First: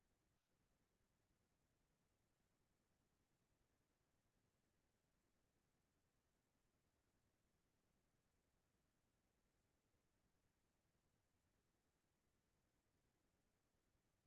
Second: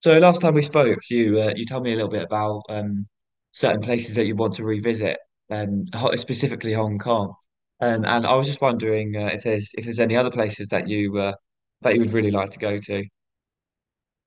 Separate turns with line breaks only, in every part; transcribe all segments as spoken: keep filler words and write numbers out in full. So last time we spoke, you uh, you told me a little bit about um, certain places that you want to revisit, um, ho- specifically Hong Kong. Um, and I was just wondering uh, if there's if there's any other places that you uh, that you would really like to go to.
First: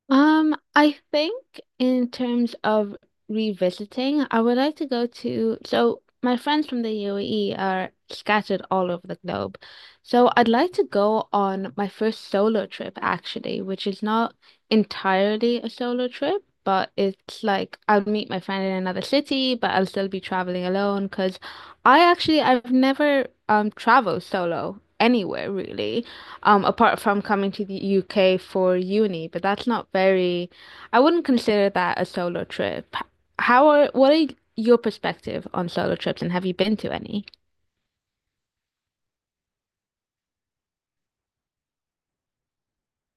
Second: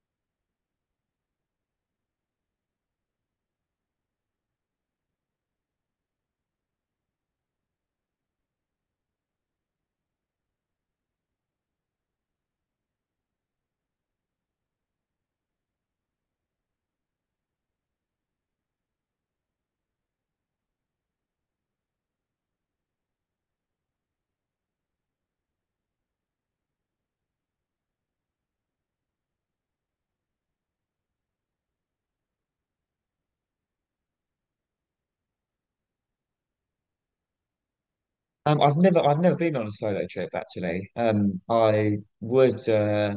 Um, I think in terms of revisiting, I would like to go to, so my friends from the U A E are scattered all over the globe. So I'd like to go on my first solo trip actually, which is not entirely a solo trip, but it's like I'll meet my friend in another city, but I'll still be traveling alone because I actually I've never um traveled solo anywhere really, um, apart from coming to the U K for uni, but that's not very, I wouldn't consider that a solo trip. How are, what are your perspective on solo trips and have you been to any?
Um, I've never I've never been on a solo trip actually. Um, I would. Uh,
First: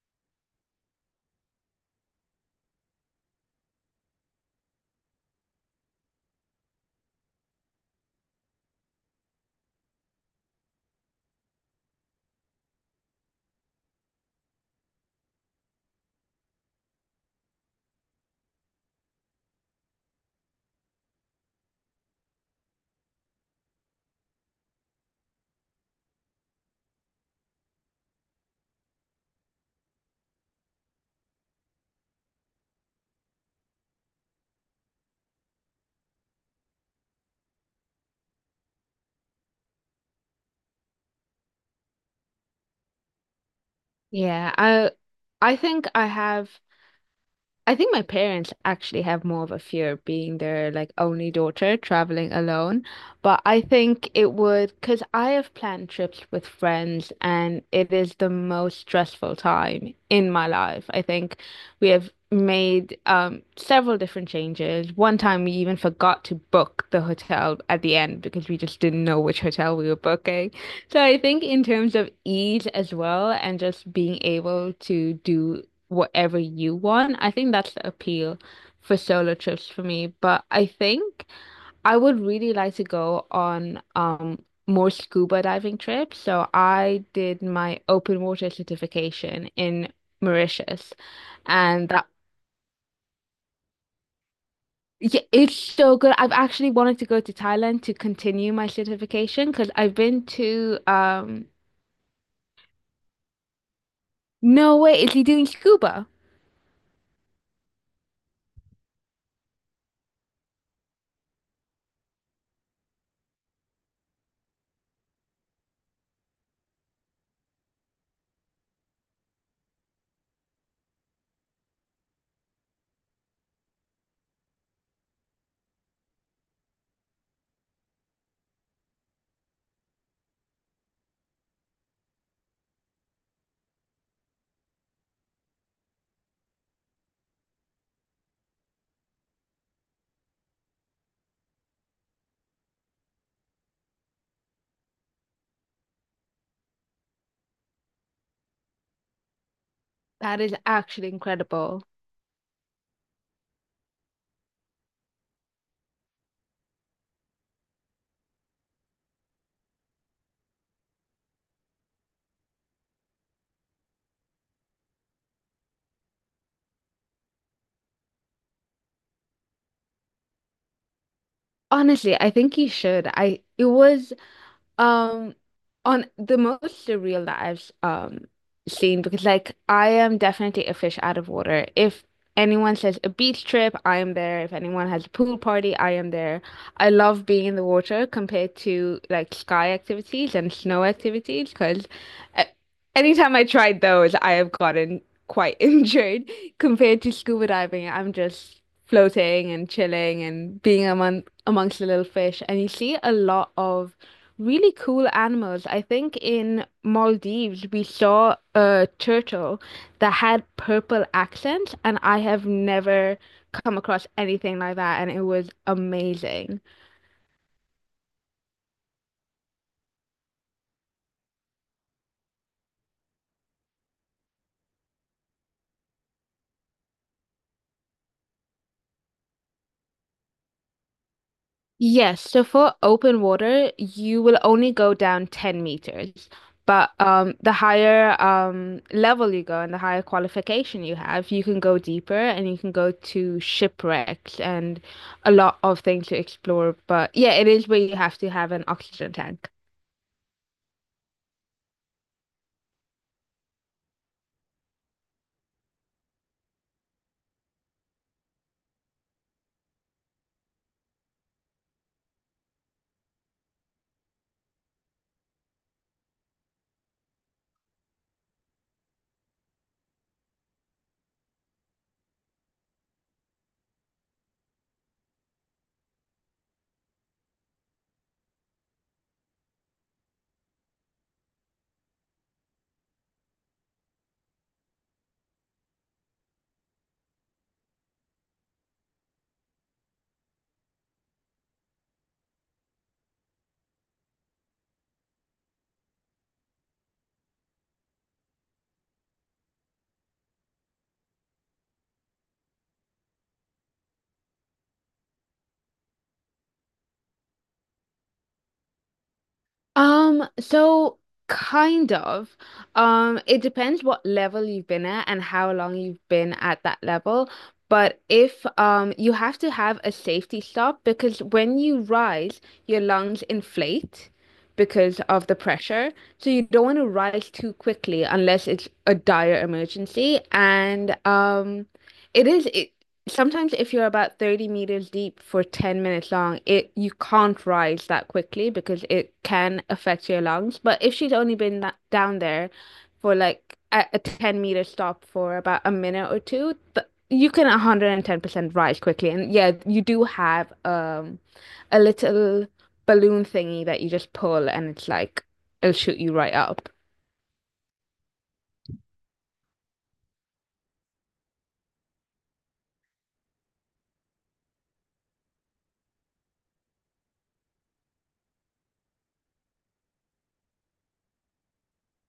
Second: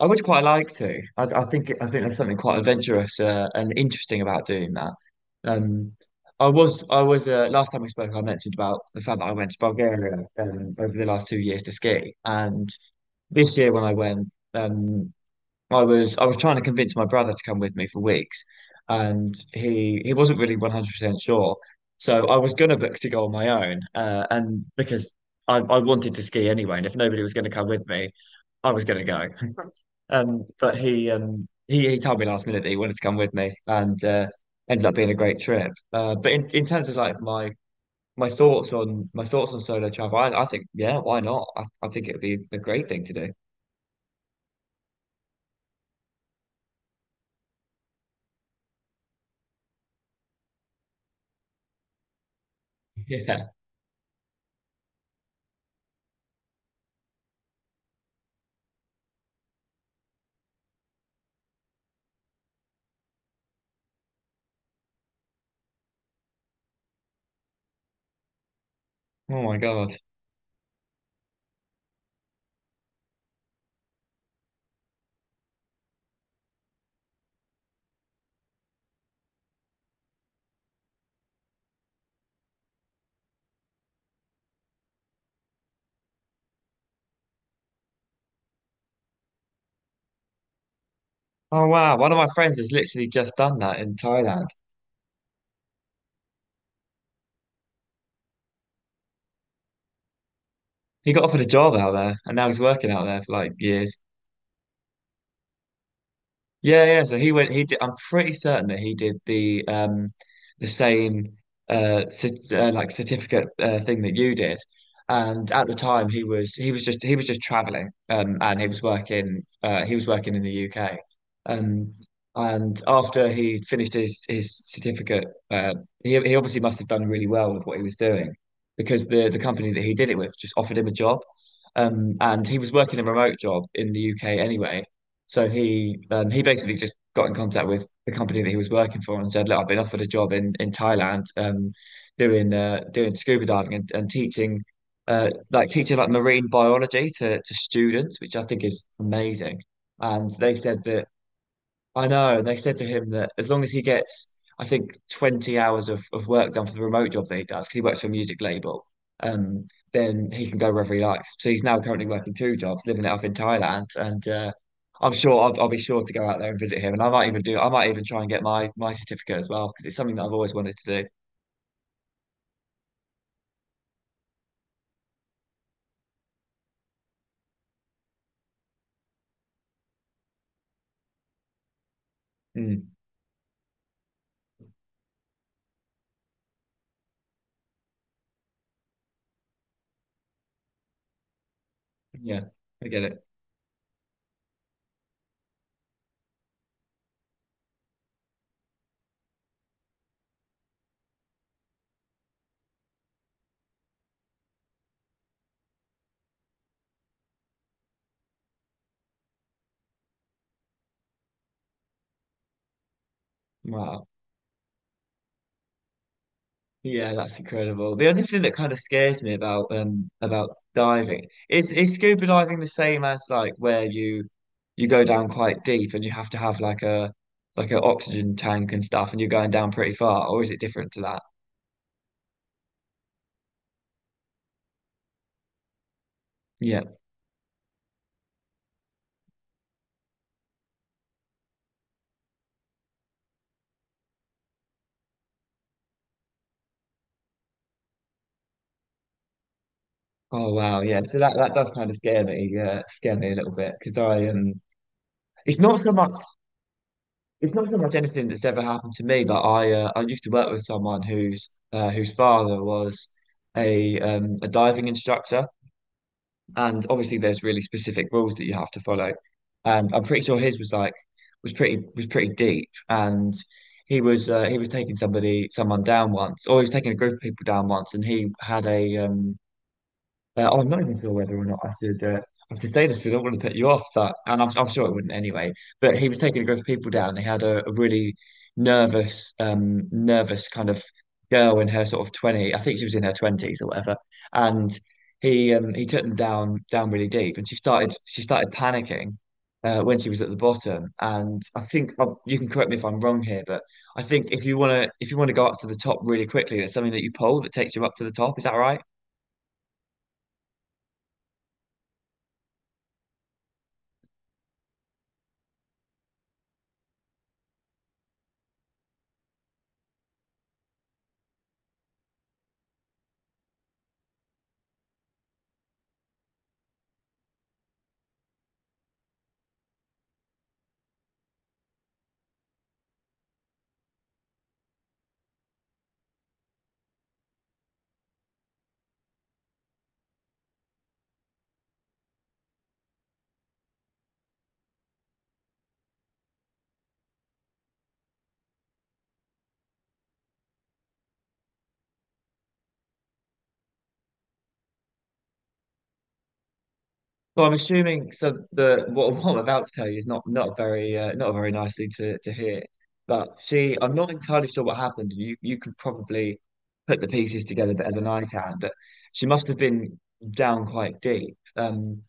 I would quite like to. I, I think I think there's something quite adventurous uh, and interesting about doing that. Um, I was I was uh, last time we spoke, I mentioned about the fact that I went to Bulgaria um, over the last two years to ski, and this year when I went, um, I was I was trying to convince my brother to come with me for weeks, and he he wasn't really one hundred percent sure. So I was gonna book to go on my own, uh, and because I, I wanted to ski anyway, and if nobody was going to come with me, I was going to go. Um, but he um he, he told me last minute that he wanted to come with me and uh ended up being a great trip. Uh, but in, in terms of like my my thoughts on my thoughts on solo travel, I, I think yeah, why not? I, I think it would be a great thing to do.
Yeah, I I think I have I think my parents actually have more of a fear of being their like only daughter traveling alone, but
Yeah.
I think it would, because I have planned trips with friends and it is the most stressful time in my life. I think we have made um several different changes. One time we even forgot to book the hotel at the end because we just didn't know which
Oh my
hotel we
God.
were booking. So I think in terms of ease as well and just being able to do whatever you want, I think that's the appeal for solo trips for me. But I think I would really like to go on um more scuba diving trips. So I did my open water certification in Mauritius,
Oh
and
wow.
that.
One of my friends has literally just done that in Thailand.
Yeah, it's so good. I've actually wanted to go to Thailand to continue my certification because I've been to
He got offered a
um
job out there and now he's working out there for like years.
Norway. Is he doing scuba?
Yeah, yeah. So he went. He did. I'm pretty certain that he did the um the same uh, cert, uh like certificate uh, thing that you did. And at the time, he was he was just he was just traveling. Um, and he was working. Uh, he was working in the U K. Um, and after he finished his his certificate, uh, he he obviously must have done really well with what he was doing because the the company that he did it with just offered him a job. Um, and he was working a remote job in the U K anyway, so he um, he basically just got in contact with the company that he was working for and said, "Look, I've been offered a job in in Thailand, um, doing uh, doing scuba diving and, and teaching, uh, like teaching like marine biology to to students, which I think is amazing." And
That
they
is
said that,
actually incredible.
I know. And they said to him that as long as he gets, I think, twenty hours of, of work done for the remote job that he does, because he works for a music label, um, then he can go wherever he likes. So he's now currently working two jobs, living it up in Thailand. And uh, I'm sure I'll, I'll be sure to go out there and visit him. And I might even do, I might even try and get my, my certificate as well, because it's something that I've always wanted to do.
Honestly, I think you should. I it was Um, on the most surreal that I've um seen, because like I am definitely a fish out of water. If anyone
Mm,
says a beach trip, I am there. If anyone has a pool party, I am there. I love being in the water compared to like sky activities and snow activities, because
yeah, I get it.
anytime I tried those, I have gotten quite injured compared to scuba diving. I'm just floating and chilling and being among amongst the little fish, and you see a lot of really cool animals. I think in Maldives we saw a turtle that had purple accents, and I have never come
Wow.
across anything like that, and it was amazing.
Yeah, that's incredible. The only thing that kind of scares me about um about diving, is is scuba diving the same as like where you you go down quite deep and you have to have like a like an oxygen tank and stuff and you're going down pretty far, or is it different to that?
Yes, so for open water, you will only go down ten meters.
Yeah.
But um, the higher um, level you go and the higher qualification you have, you can go deeper and you can go to shipwrecks and a lot of things to explore. But yeah, it is where you have to have an oxygen tank.
Oh wow. Yeah. So that that does kind of scare me. Yeah, scare me a little bit because I um it's not so much it's not so much anything that's ever happened to me, but I uh, I used to work with someone whose uh, whose father was a um a diving instructor. And obviously there's really specific rules that you have to follow. And I'm pretty sure his was like was pretty was pretty deep. And he was uh, he was taking somebody someone down once, or he was taking a group of people down once, and he had a um uh, oh, I'm not even sure whether or not I should. Uh, I should say this because I don't want to put you off, but and I'm, I'm sure it wouldn't anyway. But he was taking a group of people down. They had a, a really nervous, um, nervous kind of girl in her sort of twenty. I think she was in her twenties or whatever. And he um, he took them down down really deep, and she started she started panicking uh, when she was at the bottom. And I think uh, you can correct me if I'm wrong here, but I think if you want to if you want to go up to the top really quickly, there's something that you pull that takes you up to the top. Is that right?
Um, so kind of. Um, it depends what level you've been at and how long you've been at that level. But if um you have to have a safety stop, because when you rise, your lungs inflate because of the pressure. So you don't want to rise too quickly unless it's a dire emergency. And um it is it, sometimes if you're about thirty meters deep for ten minutes long, it you can't rise that quickly because it can affect your lungs. But if she's only been that, down there for like a, a ten meter stop for about a minute or two, th you can one hundred ten percent rise quickly. And yeah, you do have um a little balloon thingy that you just pull, and it's like it'll shoot you right up.
Well, I'm assuming so. The what, what I'm about to tell you is not not very uh, not very nicely to to hear. But she, I'm not entirely sure what happened. You you could probably put the pieces together better than I can. But she must have been down quite deep, um,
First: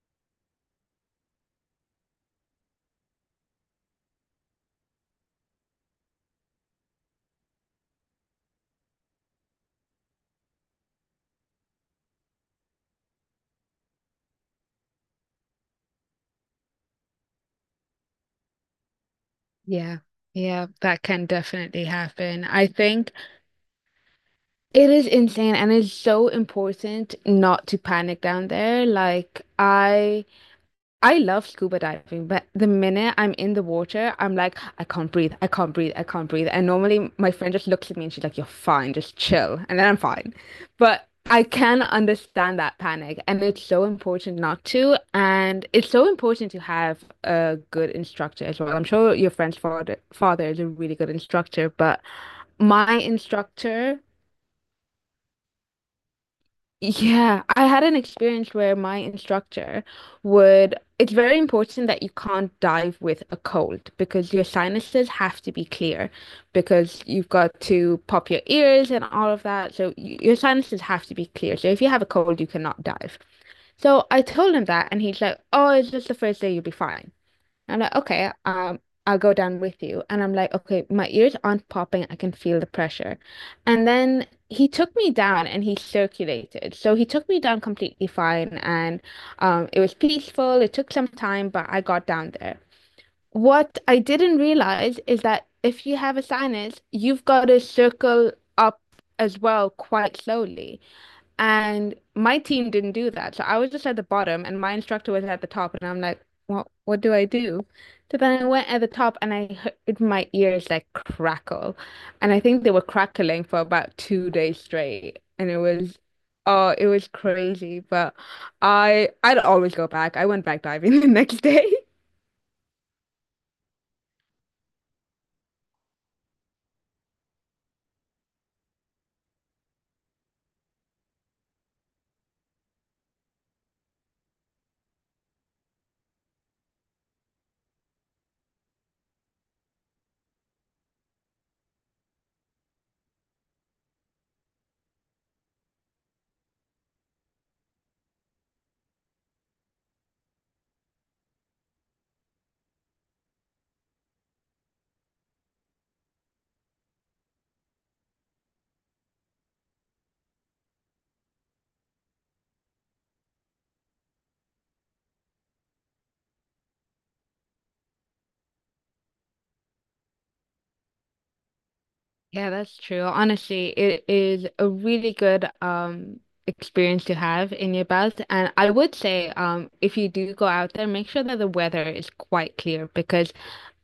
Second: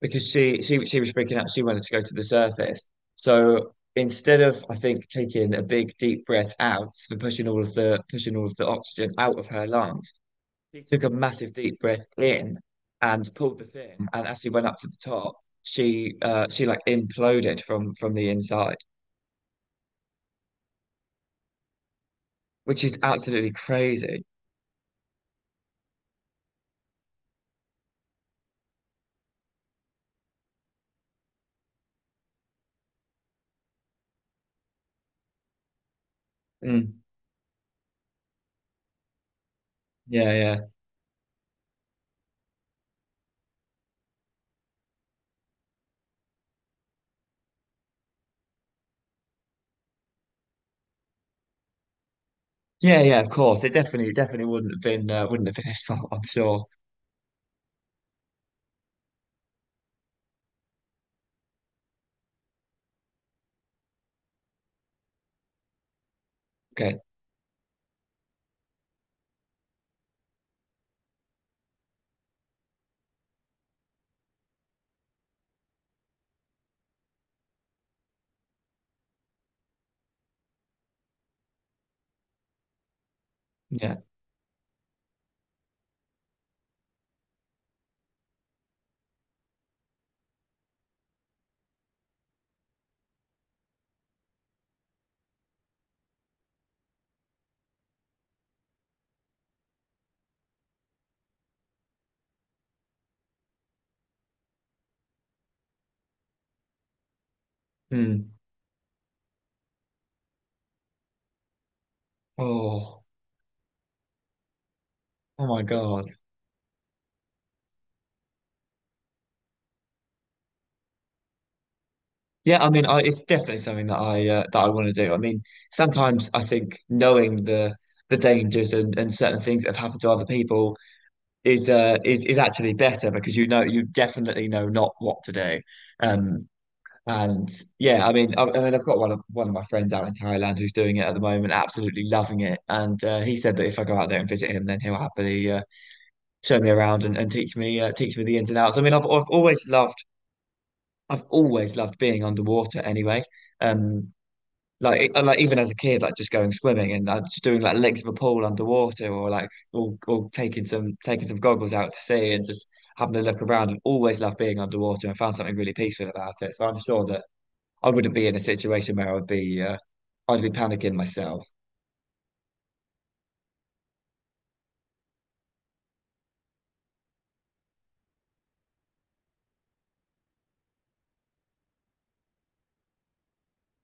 because she she she was freaking out. She wanted to go to the surface. So instead of, I think, taking a big deep breath out and pushing all of the pushing all of the oxygen out of her lungs, she took a massive deep breath in and pulled the thing. And as she went up to the top, she uh she like imploded from from the inside,
Yeah. Yeah, that can definitely happen. I
which is
think.
absolutely crazy.
It is insane and it's so important not to panic down there. Like I I love scuba diving, but the minute I'm in the water, I'm like, I can't breathe, I can't breathe, I can't breathe. And
Mm,
normally my friend just looks at me and she's like, "You're fine, just chill." And then I'm
yeah,
fine.
yeah,
But I can understand that panic. And it's so important not to. And it's so important to have a good instructor as well. I'm sure your friend's father father is a really good instructor, but my
yeah, yeah. Of course, it
instructor
definitely definitely wouldn't have been uh, wouldn't have been his fault, I'm sure.
yeah, I had an experience where my instructor would, it's very important that you can't dive with a cold because your sinuses have to be clear,
Okay.
because you've got to pop your ears and all of that. So y your sinuses have to be clear. So if you have a cold, you cannot dive. So I told him that and he's like, "Oh, it's just the first day, you'll be fine." I'm like, okay, um, I'll go down with you. And I'm like, okay, my ears aren't popping. I can feel the pressure. And
Yeah.
then he took me down and he circulated. So he took me down completely fine. And um, it was peaceful. It took some time, but I got down there. What I didn't realize is that if you have a sinus, you've got to circle up as well quite slowly. And my team didn't do that. So I was just at the bottom and my instructor was at the top and I'm like, what what do I do? So
Mm.
then I went at the top and I heard my ears like crackle. And I think they were
Oh.
crackling for about two days straight.
Oh
And it
my
was
God.
Oh, it was crazy. But I I'd always go back. I went back diving the next day.
Yeah. I mean, I, it's definitely something that I uh, that I want to do. I mean, sometimes I think knowing the the dangers and, and certain things that have happened to other people is uh is is actually better because you know you definitely know not what to do. Um and yeah, I mean I, I mean I've got one of one of my friends out in Thailand who's doing it at the moment, absolutely loving it. And uh, he said that if I go out there and visit him, then he'll happily uh, show me around and, and teach me uh, teach me the ins and outs. I mean I've I've always loved I've always loved being underwater anyway. Um like, e- like even as a kid, like just going swimming and uh, just doing like legs of a pool underwater, or like or, or taking some taking some goggles out to sea and just having a look around. I've always loved being underwater and found something really peaceful about it. So I'm sure that I wouldn't be in a situation where I'd be uh, I'd be panicking myself.
Yeah, that's true. Honestly, it is a really good um experience to have in your belt. And I would say um if you do go out there, make sure that the weather is quite clear, because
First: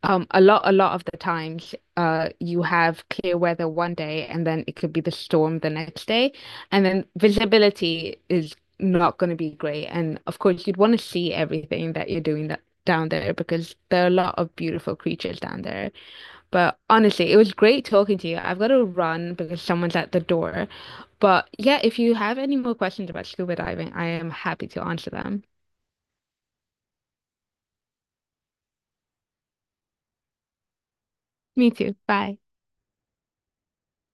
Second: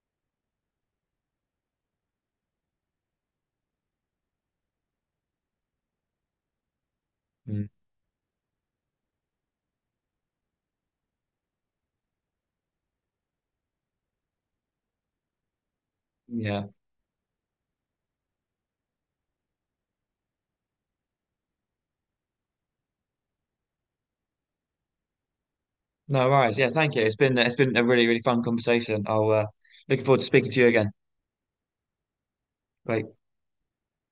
um a lot a lot of the times uh you have clear weather one day and then it could be the storm the next day, and then
Mm.
visibility is not going to be great. And of course you'd want to see everything that you're doing that down there, because there are a lot of beautiful creatures down there.
Yeah.
But honestly, it was great talking to you. I've got to run because someone's at the door. But yeah, if you have any more questions about scuba diving, I am happy to answer them.
No worries. Yeah. Thank you. It's been uh, it's been a really really fun conversation. I'll uh, looking forward to speaking to you again.
Me too. Bye.
Bye.